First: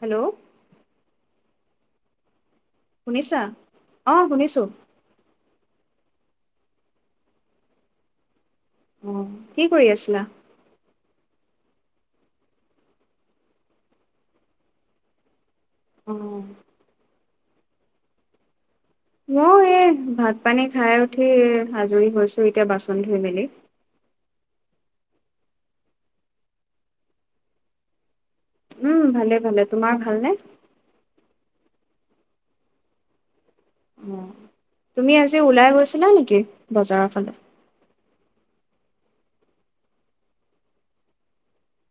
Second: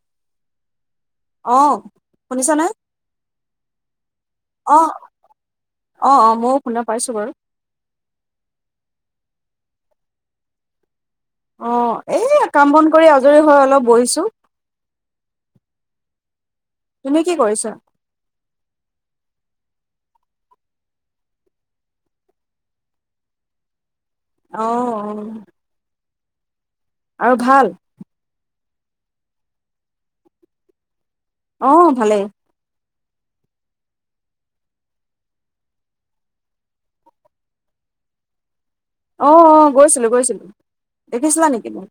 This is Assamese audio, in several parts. হেল্ল' অ শুনিছনে? শুনিছা? অ শুনিছোঁ অ অ ময়ো শুনা পাইছোঁ বাৰু অ কি কৰি আছিলা? অ এই কাম বন কৰি আজৰি হৈ অলপ বহিছোঁ। অ তুমি কি কৰিছা? মই এই ভাত পানী খাই উঠি আাজৰি হৈছোঁ এতিয়া বাচন ধুই মেলি অ অ আৰু ভাল? উম ভালে ভালে, তোমাৰ ভালনে? অ ভালেই। অ তুমি আজি ওলাই গৈছিলা নেকি বজাৰৰ ফালে অ অ গৈছিলোঁ গৈছিলোঁ দেখিছিলা নেকি মোক?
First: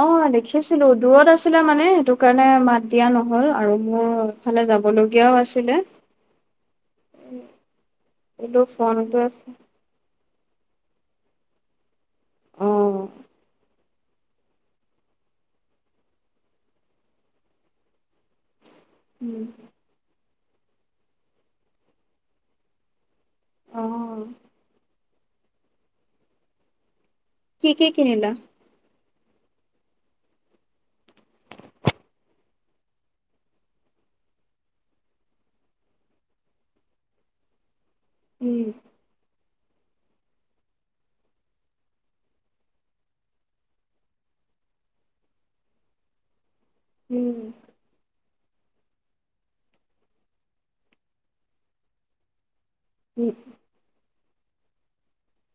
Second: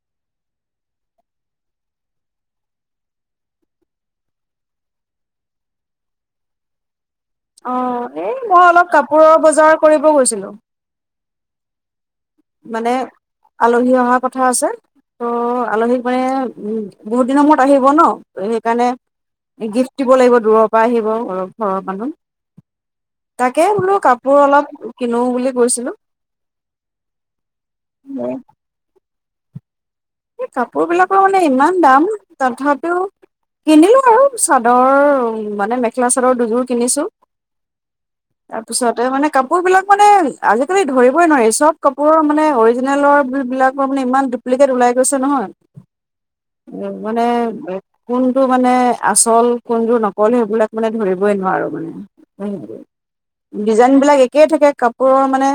অ দেখিছিলো দূৰত আছিলা মানে সেইটো কাৰণে মাত দিয়া নহল আৰু মোৰ ইফালে যাব লগীয়াও আছিলে। অ এই কিন্তু মই অলপ ফোনটোৱে কাপোৰৰ বজাৰ কৰিব গৈছিলো। অ মানে আলহী অহাৰ কথা আছে ত' আলহীক মানে উম বহুত দিনৰ মূৰত আহিব ন সেইকাৰণে উম, গিফ্ট দিব লাগিব দূৰৰ পৰা আহিব ঘৰৰ ঘৰৰ মানুহ। তাকে অ বোলো কাপোৰ অলপ কিনো বুলি কৈছিলো। কি কি কিনিলা এই কাপোৰবিলাকৰ মানে ইমান দাম তথাপিও কিনিলো আৰু চাদৰ মানে মেখেলা চাদৰ দুযোৰ কিনিছোঁ উম তাৰপিছতে মানে কাপোৰ কাপোৰ বিলাক মানে আজিকালি ধৰিবই নোৱাৰি চব কাপোৰৰ মানে অৰিজিনেলৰ বিলাক মানে ইমান ডুপ্লিকেট ওলাই গছে নহয় [unintelligible] মানে উম কোনটো মানে আচল কোনটোৰ নকল সেইবিলাক মানে ধৰিবই নোৱাৰো মানে উম স ডিজাইন বিলাক এক একেই থাকে কাপোৰৰ মানে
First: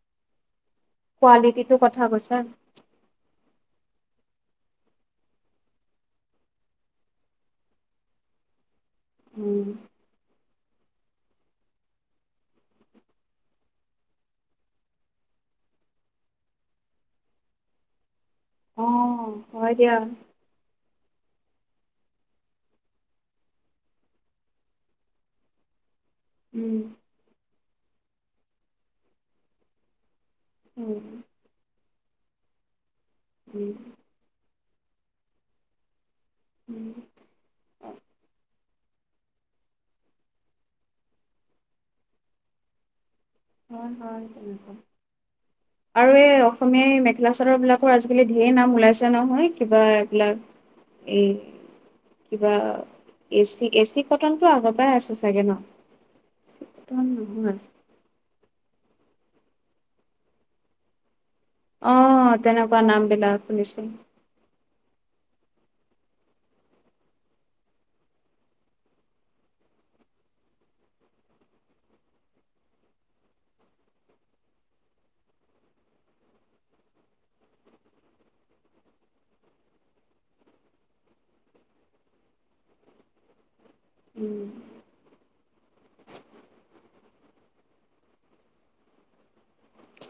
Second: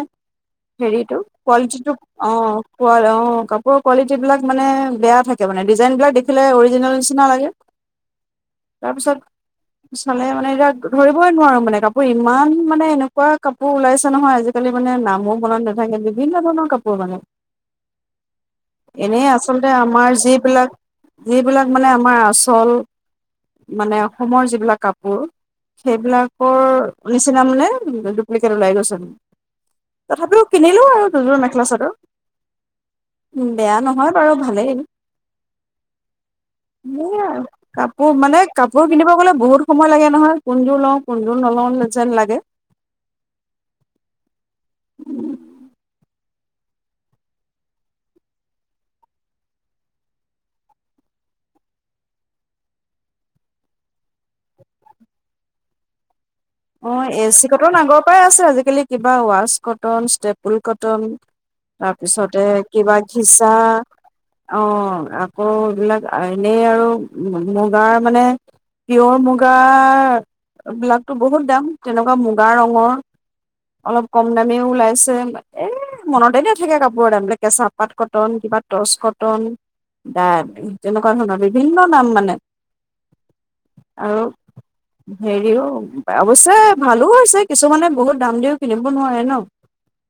হেৰিটো কোৱালিটি কোৱালিটিটোৰ টো কথা অ কৈছা? ক অ [unintelligible] অ কলেজ সেই বিলাক মানে বেয়া থাকে মানে ডিজাইনবিলাক দেখিলে অৰিজিনেল নিচিনা লাগে তাৰপিছত উম চালে মানে এতিয়া ধৰিবই নোৱাৰোঁ মানে কাপোৰ ইমান মানে এনেকুৱা কাপোৰ ওলাইছে নহয় আজিকালি মানে নামো মনত নাথাকে বিভিন্ন ধৰণৰ কাপোৰ মানে অ এনেই আছো আচলতে হয় দিয়া আমাৰ যিবিলাক যিবিলাক মানে আমাৰ আচল মানে অসমৰ যিবিলাক কাপোৰ সেইবিলাকৰ উম নিচিনা মানে এখেত ওলাই গৈছে তথাপিও কিনিলোঁ উম আৰু দুযোৰ মেখেলা চাদৰ উম, বেয়া নহয় বাৰু, ভালেই। উম এনেই আৰু । কাপোৰ মানে কাপোৰ কিনিব গ'লে বহুত সময় লাগে নহয়। কোনযোৰ লওঁ, কোনযোৰ নলওঁ যেন লাগে। হয় হয় তেনেকুৱাই আৰু এই অসমীয়া এই মেখেলা-চাদৰবিলাকৰ আজিকালি ঢেৰ নাম ওলাইছে নহয়। কিবা এইবিলাক এই কিবা এচি- এচি কটনটো আগৰ পৰাই আছে চাগে ন'? কটন অ', এ চি নহয় কটন আগৰ পৰাই আছে । আজি কালি কিবা ৱাছ কটন ষ্টেপুল কটন অ তাৰপিছতে তেনেকুৱা কিবা নাম বিলাক ঘিচা, শুনিছো অ'। আকৌ এইবিলাক এনেই আৰু মুগাৰ মানে‌, পিয়'ৰ মুগাৰ বিলাকটো বহুত দাম তেনেকুৱা মুগা ৰঙৰ অলপ কম দামিও ওলাইছে এ মনতে নেথাকে কাপোৰৰ দাম বিলাক কেঁচা পাত কটন কিবা টৰ্চ কটন দা তেনেকুৱা ধৰণৰ বিভিন্ন নাম মানে আৰু উম হেৰিও অৱশ্যে ভালো হৈছে কিছুমানে বহুত দাম দিও কিনিব নোৱাৰে ন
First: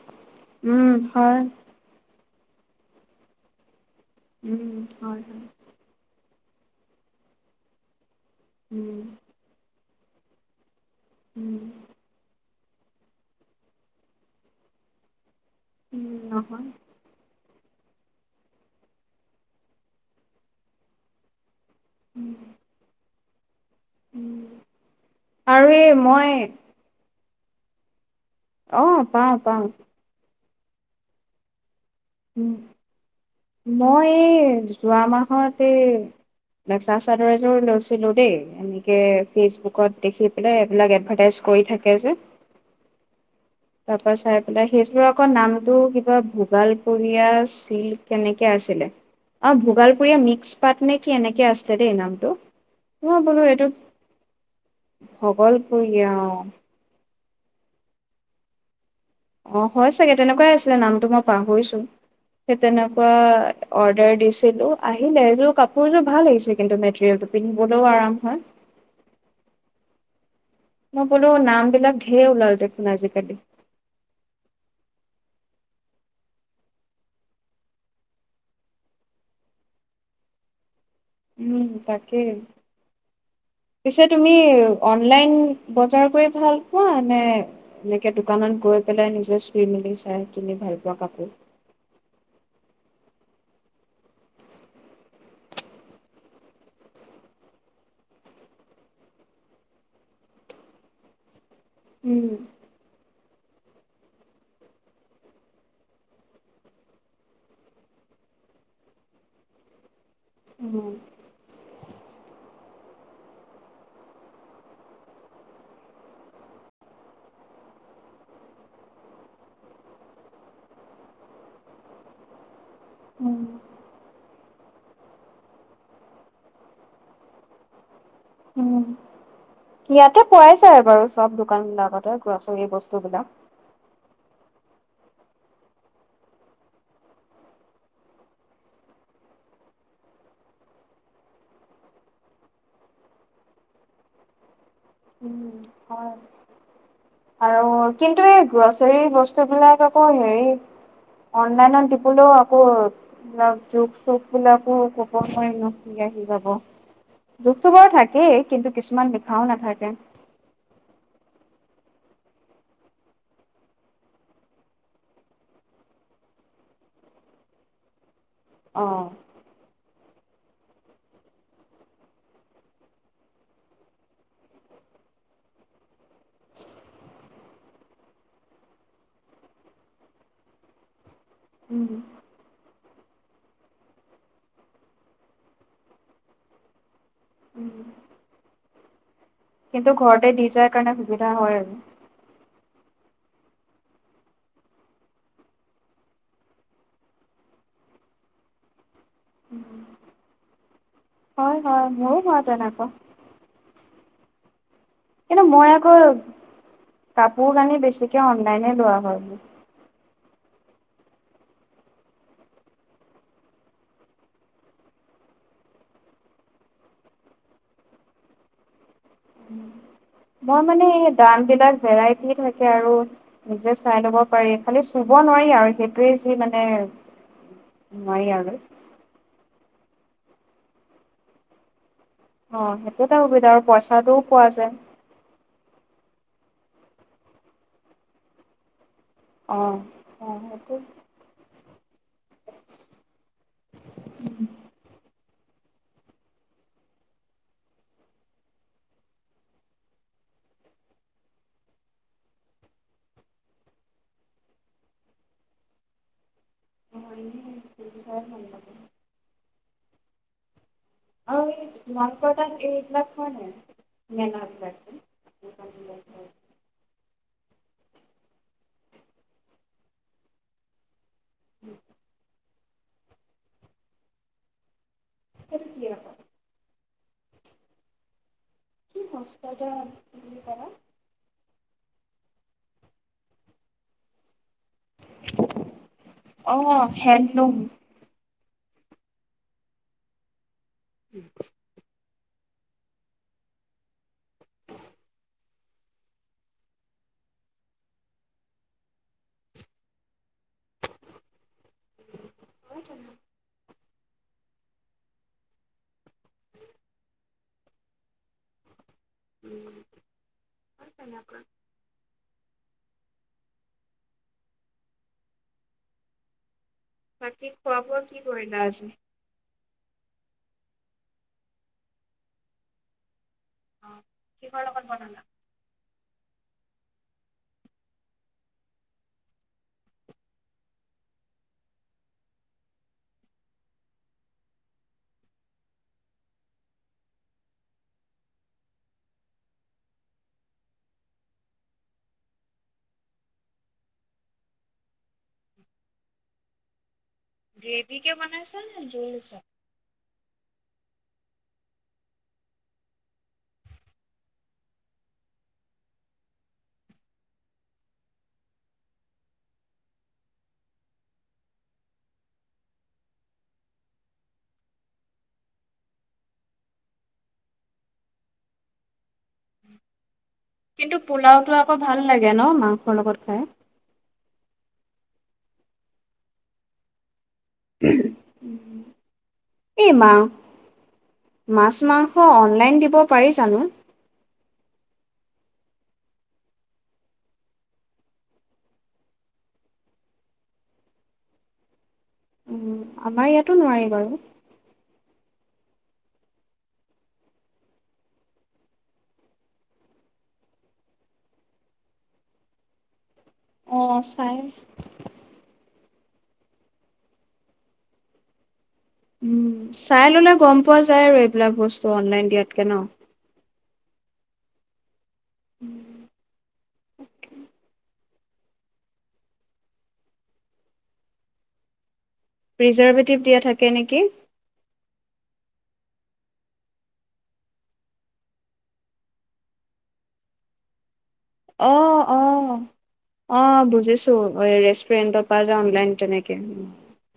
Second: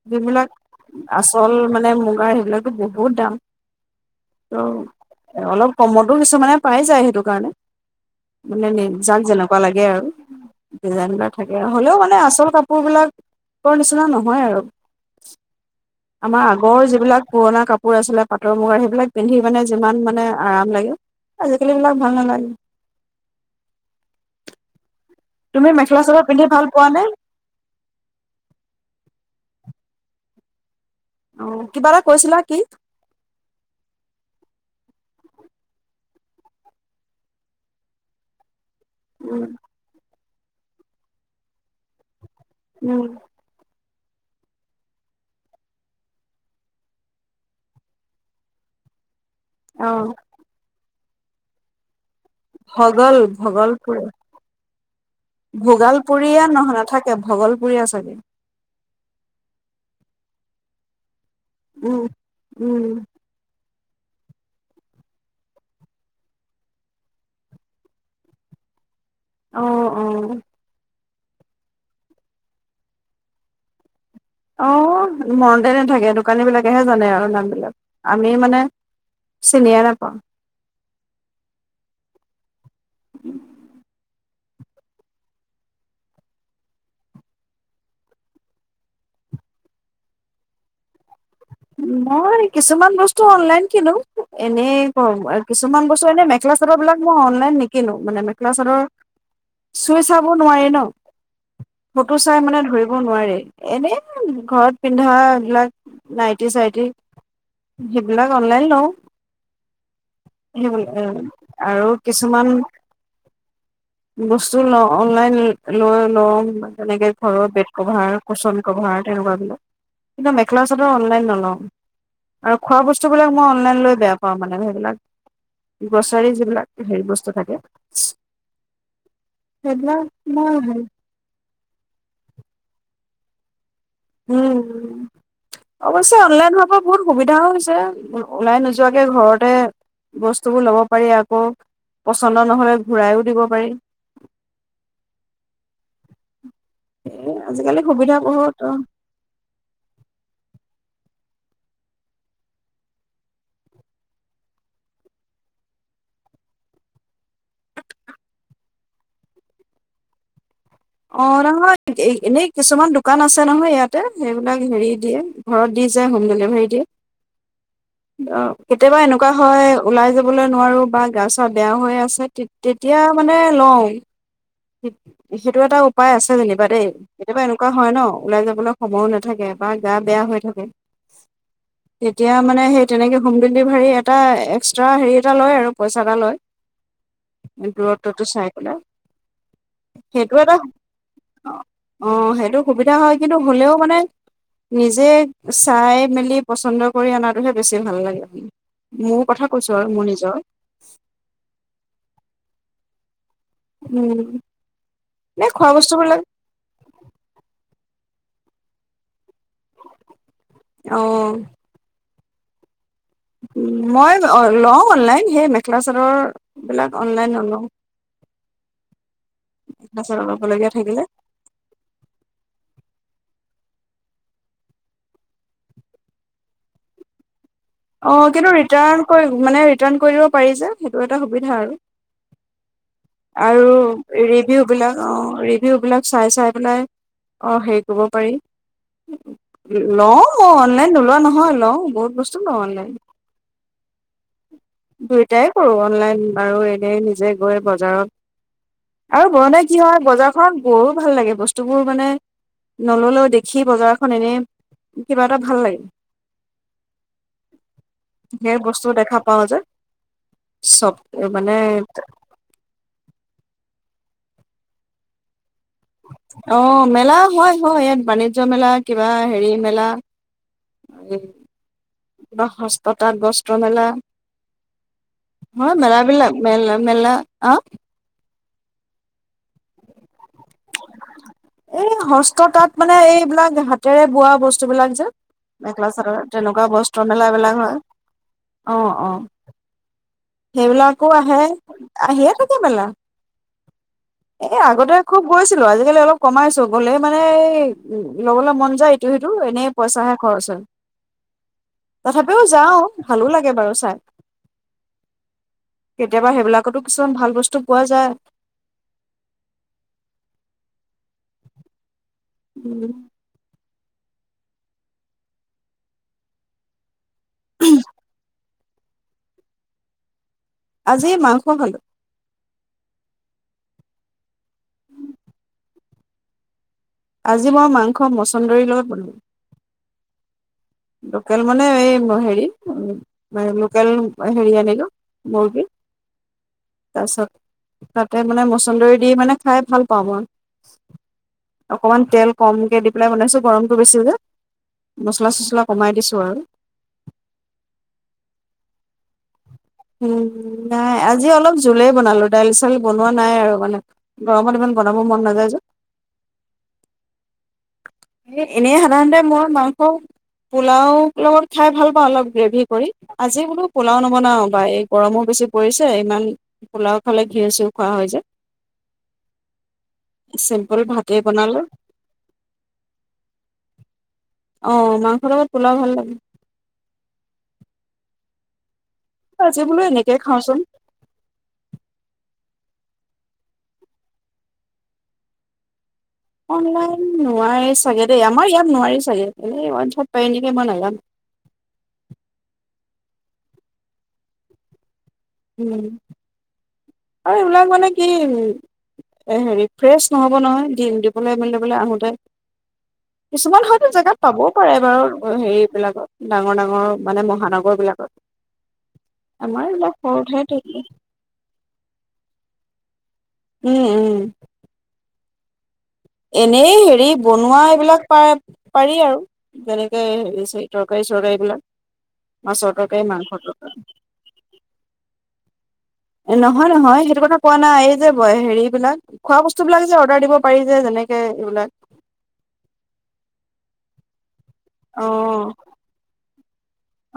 যিবিলাক উম হয় আচল মানে মুগাৰ এইবিলাকতো বহুত দাম উম হয় ত' হয় অলপ কমতো কিছুমানে পাই যায় সেইটো কাৰণে মানে নি উম জাক যেনেকুৱা লাগে আৰু ডিজাইন বিলাক থাকে উম আৰু হ'লেও মানে আচল কাপোৰ বিলাকৰ নিচিনা নহয় আৰু উম আমাৰ নহয় আগৰ যিবিলাক পুৰণা কাপোৰ আছিলে পাটৰ-মুগাৰ, সেইবিলাক পিন্ধি মানে যিমান মানে আৰাম লাগে, আজিকালি সেইবিলাক ভাল উম নালাগে। উম আৰু তুমি এই মেখেলা চাদৰ মই পিন্ধি ভাল পোৱা নে? অ', পাওঁ-পাওঁ। অ'। কিবা এটা কৈছিলা উম কি । মই এই যোৱা মাহ তে মেখেলা চাদৰ এযোৰ লৈছিলোঁ দেই । এনে কে উম ফেচবুকত দেখি এ এইবিলাক এডভাৰটাইজ কৰি থাকে যে। উম তাৰ পৰা চাই পেলাই সেইযোৰ আকৌ নামটো কিবা ভোগাল পুৰীয়া চিল্ক কেনেকে আছিলে? অ' ভোগালপুৰীয়া মিক্স পাট নে কি এনেকে আছিলে দেই নাম। ভগল- ভগলপুৰ । ভগলপুৰীয়া অ ভোগালপুৰীয়া নহ- নাথাক কে ভগলপূৰীয়া চাগে। অ' হয় চাগে । তেনেকুৱাই আছিলে নামটো ম পাহৰিছোঁ। উম সেই উম তেনেকুৱা অৰ্ডাৰ দিছিলো আহিলে এইযোৰ কাপোৰযোৰ ভাল আহিছে কিন্তু মেটেৰিয়েলটো পিন্ধিবলৈও আৰাম হয় অঁ অঁ মই বোলো নাম বিলাক ধেৰ ওলাল দেখোন আজিকালি অ মনতে নাথাকে দোকানী বিলাকেহে জানে আৰু নামবিলাক আমি মানে চিনিয়ে নাপাওঁ। উম তাকেই পিছে তুমি অনলাইন বজাৰ কৰি ভাল পোৱা নে এনেকে দোকানত গৈ পেলাই নিজে চুই মেলি চাই কিনি ভাল পোৱা কাপোৰ মই কিছুমান বস্তু অনলাইন কিনো এনেই ক কিছুমান বস্তু এনে মেখেলা চাদৰ বিলাক মই অনলাইন নিকিনো মানে মেখেলা চাদৰ চুই চাব নোৱাৰি ন। ফটো উম চাই মানে ধৰিব নোৱাৰাৰে। এনে ঘৰত পিন্ধা এই বিলাক নাইত টি-চাইটি সেইবিলাক অনলাইন লওঁ। সেইব উ উম। আৰু কিছুমান বস্তু ল অনলাইন লৈ লওঁ যেনেকে ঘৰৰ বেড কভাৰ কুচন কভাৰ তেনেকুৱা বিলাক কিন্তু মেখেলা চাদৰ অনলাইন ন [unintelligible] খোৱা বস্তুবিলাক উম মই অনলাইন লৈ বেয়া পাওঁ মানে সেইবিলাক! গ্ৰছাৰী যিবিলাক হেৰি বস্তু থাকে। উম সেইবিলাক ইয়াতে পোৱাই মই যায় হেৰি বাৰু চব দোকান বিলাকতে গ্ৰছৰী বস্তু বিলাক। উ অৱশ্যে অনলাইন হোৱাৰ পৰা বহুত সুবিধাও হৈছে ওলাই নোযোৱাকে ঘৰতে বস্তুবোৰ ল'ব পাৰি আকৌ পছন্দ নহলে ঘূৰাইও দিব পাৰি ।‍ অঁ আৰু আজিকালি সুবিধা কিন্তু এই বহুত গ্ৰছৰী বস্তুবিলাক আকৌ হেৰি অনলাইনত দিবলৈও আকৌ জোখ-চোখবিলাকো ক'ব নোৱাৰি ন কি আহি যাব! জোখটো বাৰু থাকেই, কিন্তু কিছুমান লিখাও নাথাকে। অ নহয় এনেই কিছুমান দোকান আছে নহয় ইয়াতে সেইবিলাক হেৰি দিয়ে ঘৰত দি যায় হোম ডেলিভাৰী দিয়ে। অ' কেতিয়াবা এনেকুৱা হয় ওলাই যোৱা বোলে নোৱাৰো বা গা-চা বেয়া হৈ আছে, তেতি-তেতিয়া মানে লওঁ। সেইটো এটা উপায় আছে যেনিবা দেই, কেতিয়াবা এনেকুৱা হয় ন ওলাই যাবলৈ সময়ো নাথাকে বা গা বেয়া হৈ থাকে! উম, তেতিয়া মানে সেই তেনেকে হোম ডেলিভাৰী এটা এক্সট্ৰা হেৰি এটা লয় আৰু, পইচা এটা লয়। দূৰত্বটো চাই পেলাই কিন্তু ঘৰতে সেইটো দি এটা যায় কাৰণে সুবিধা হয় আৰু অ' সেইটো সুবিধা হয় কিন্তু হ'লেও মানে নিজে চাই মেলি পচন্দ কৰি অনাটোহে বেছি ভাল লাগে আউ হয় হয় মোৰো হয় তেনেকুৱা উম কিন্তু এ খোৱা মই বস্তু আকৌ, বিলাক কাপোৰ-কানি বেছি তেতিয়া অনলাইনে লোৱা হয় বোলো অঁ মই লওঁ অনলাইন সেই মেখেলা চাদৰ বিলাক অনলাইন নলওঁ। মেখেলা চাদৰ মই ল'বলগীয়া মানে থাকিলে দাম বিলাক ভেৰাইটি থাকে আৰু নিজে চাই ল'ব পাৰি, খালি চুব নোৱাৰি আৰু সেইটোৱে যি মানে! অ নোৱাৰি কিন্তু আৰু। ৰিটাৰ্ণ কৰি মানে ৰিটাৰ্ণ কৰিব পাৰি যে সেইটো এটা সুবিধা আৰু অ', সেইটো এটা সুবিধা আৰু পইচাটোও পোৱা যায় ৰিভিউবিলাক অ' ৰিভিউবিলাক চাই চাই পেলাই অ হেৰি কৰিব পাৰি। অ'। অ', লও সেইটো অনলাইন নোলোৱা নহয় লওঁ বহুত বছ অনলাইন ট্ৰাই কৰোঁ অনলাইন আৰু এনেই নিজে গৈ বজাৰত আৰু গ'লে কি হয় বজাৰখনত গৈয়ো ভাল লাগে বস্তুবোৰ মানে নল'লেও দেখি বজাৰখন এনেই কিবা এটা ভাল লাগে। ধেই বস্তু দেখা পাওঁ যে চব আউ মানে তোমালোকৰ তাত এই বিলাক হয় নাই মেনা বিলাকজে [unintelligible] অ মেলা হয় হয় ইয়াত বাণিজ্য মেলা কিবা হেৰি মেলা উম হস্ততাঁত বস্ত্ৰ মেলা সেইটো হয় কি মেলা আকৌ বিলাক মেল মেলা অ কি হস্ত তাত বুলি কলা? এই হস্ত তাত মানে এইবিলাক হাতেৰে বোৱা বস্তু বস্তুবিলাক যে মেখেলা চাদৰ অ' তেনেকুৱা বস্ত্ৰ মেলা হেণ্ডলুম। বিলাক হয় অ অ। সেইবিলাকো আহে। আহিয়ে থাকে মেলা এ আগতে খুব গৈছিলোঁ আজিকালি অলপ কমাইছো গলে মানে এই ল'বলৈ মন যায় ইটো সিটো এনেই পইচাহে খৰচ হয় তথাপিও যাওঁ ভালো লাগে বাৰু চাই। কেতিয়াবা সেইবিলাকতো কিছুমান ভাল বস্তু পোৱা যায়। [unintelligible] উম বাকী খোৱা বোৱা কি কৰিলা আজি? আজি মাংস খালো অ কিহৰ লগত বনালা আজি মই মাংস মছন্দৰীৰ লগত বনালো। লোকেল মানে এই হেৰি লোকেল হেৰি আনিলোঁ মুৰ্গী তাৰপিছত তাতে মানে মছন্দৰী দি মানে খাই ভাল পাওঁ মই অকণমান তেল কমকে দি পেলাই বনাইছো গৰমটো বেছি যে মছলা চছলা কমাই দিছোঁ আৰু। গ্ৰেভিকে বনাইছ নে জুল দিছা। নাই আজি অলপ জোলেই বনালোঁ দাইল চাইল বনোৱা নাই আৰু মানে গৰমত ইমান বনাব মন নাযায় যে। এই এনেই সাধাৰণতে মই মাংস পোলাও লগত খাই ভাল পাওঁ অলপ গ্ৰেভি কৰি আজি বোলো পোলাও নবনাও বা এই গৰমো বেছি পৰিছে ইমান পোলাও খালে ঘি চিউও খোৱা হয়যে। কিন্তু পোলাওতটো বনালো আকৌ ভাল লাগে ন মাংসৰ লগত। হয়? আহ মাংস লগত পোলাও ভাল লাগে উম। আজি বোলো এনেকে এইমাহ খাওঁচোন মাছ মাংস পেলাই দিব পাৰি যানো অনলাইন নোৱাৰি চাগে দেই আমাৰ ইয়াত নোৱাৰি চাগে পাৰে নেকি মই নাজানো। উম, আমাৰ ইয়াতো নোৱাৰি বাৰু। উম। আৰু এইবিলাক মানে কি হেৰি ফ্ৰেছ নহ'ব নহয় দিম দি পেলাই মেলি পাই আহোঁতে। কিছুমান হয়তো অ' জেগাত পাবও চাই পাৰে বাৰু হেৰিবিলাকত। ডাঙৰ ডাঙৰ মানে মহানগৰ বিলাকত। উম আমাৰ এইবিলাক চাই ললে সৰুতহে গম থাকে। পোৱা যায় আৰু এইবিলাক বস্তু অনলাইন। ইয়াতকে ন? উম উম। উম। এনেই হেৰি বনোৱা এইবিলাক প -পাৰি আৰু যেনেকে হেৰি তৰকাৰী চৰকাৰী বিলাক। মাছৰ তৰকাৰী প্ৰিজাৰভেটিভ মাংস দিয়া থাকে তৰকাৰী। নেকি? নহয় নহয় সেইটো কথা কোৱা নাই ।এই যে হেৰি বিলাক খোৱা বস্তু বিলাক যে অৰ্ডাৰ দিব পাৰি যে যেনে অ' অ' অ' বুজিছো। তো অ' ৰেষ্টুৰেণ্টৰ পৰা অ', যে অনলাইন তেনেকে [inaudible]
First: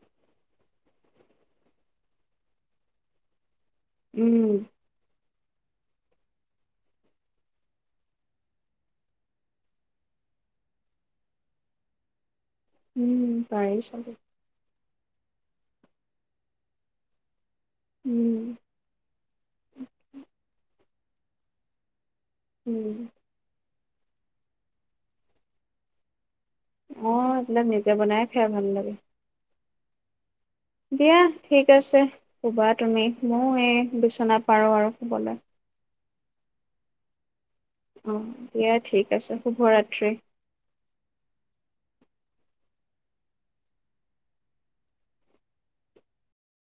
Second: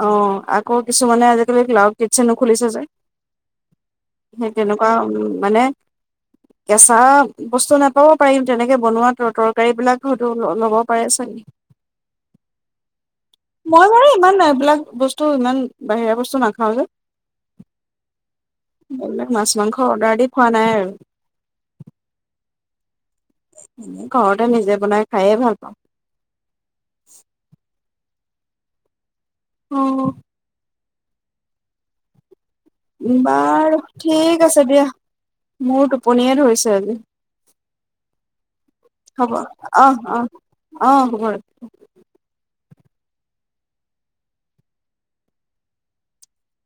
অ' আকৌ কিছুমানে আজিকালি ক্লাউড কিটচেনো খুলিছে যে। সেই উম, তেনেকুৱা উ মানে কেঁচা বস্তু নাপাব পাৰিম তেনেকে বনোৱা ত -তৰকাৰী বিলাক হয়তো ল - ল'ব পাৰে ছাগে? উম। পাৰেই চাগে। এইবিলাক বস্তু, ইমান বাহিৰা বস্তু নাখাও যে। উম, মাছ মাংস অৰ্ডাৰ দি খোৱা নাই আৰু। উম। ঘৰতে নিজে বনাই খায়ে ভাল পাওঁ। অ' [inaudible] বনাই খাই ভাল লাগে। অ'। দিয়া ঠিক আছে। শুবা তুমি ময়ো বাৰু এই বিচনা ঠিক আছে পাৰো দিয়া আৰু শুবলে। মোৰ টোপনিয়ে ধৰিছে আজি। অ'। দিয়া ঠিক হ'ব আছে অহ শুভৰাত্ৰি। অহ অ' শুভৰাত্ৰি।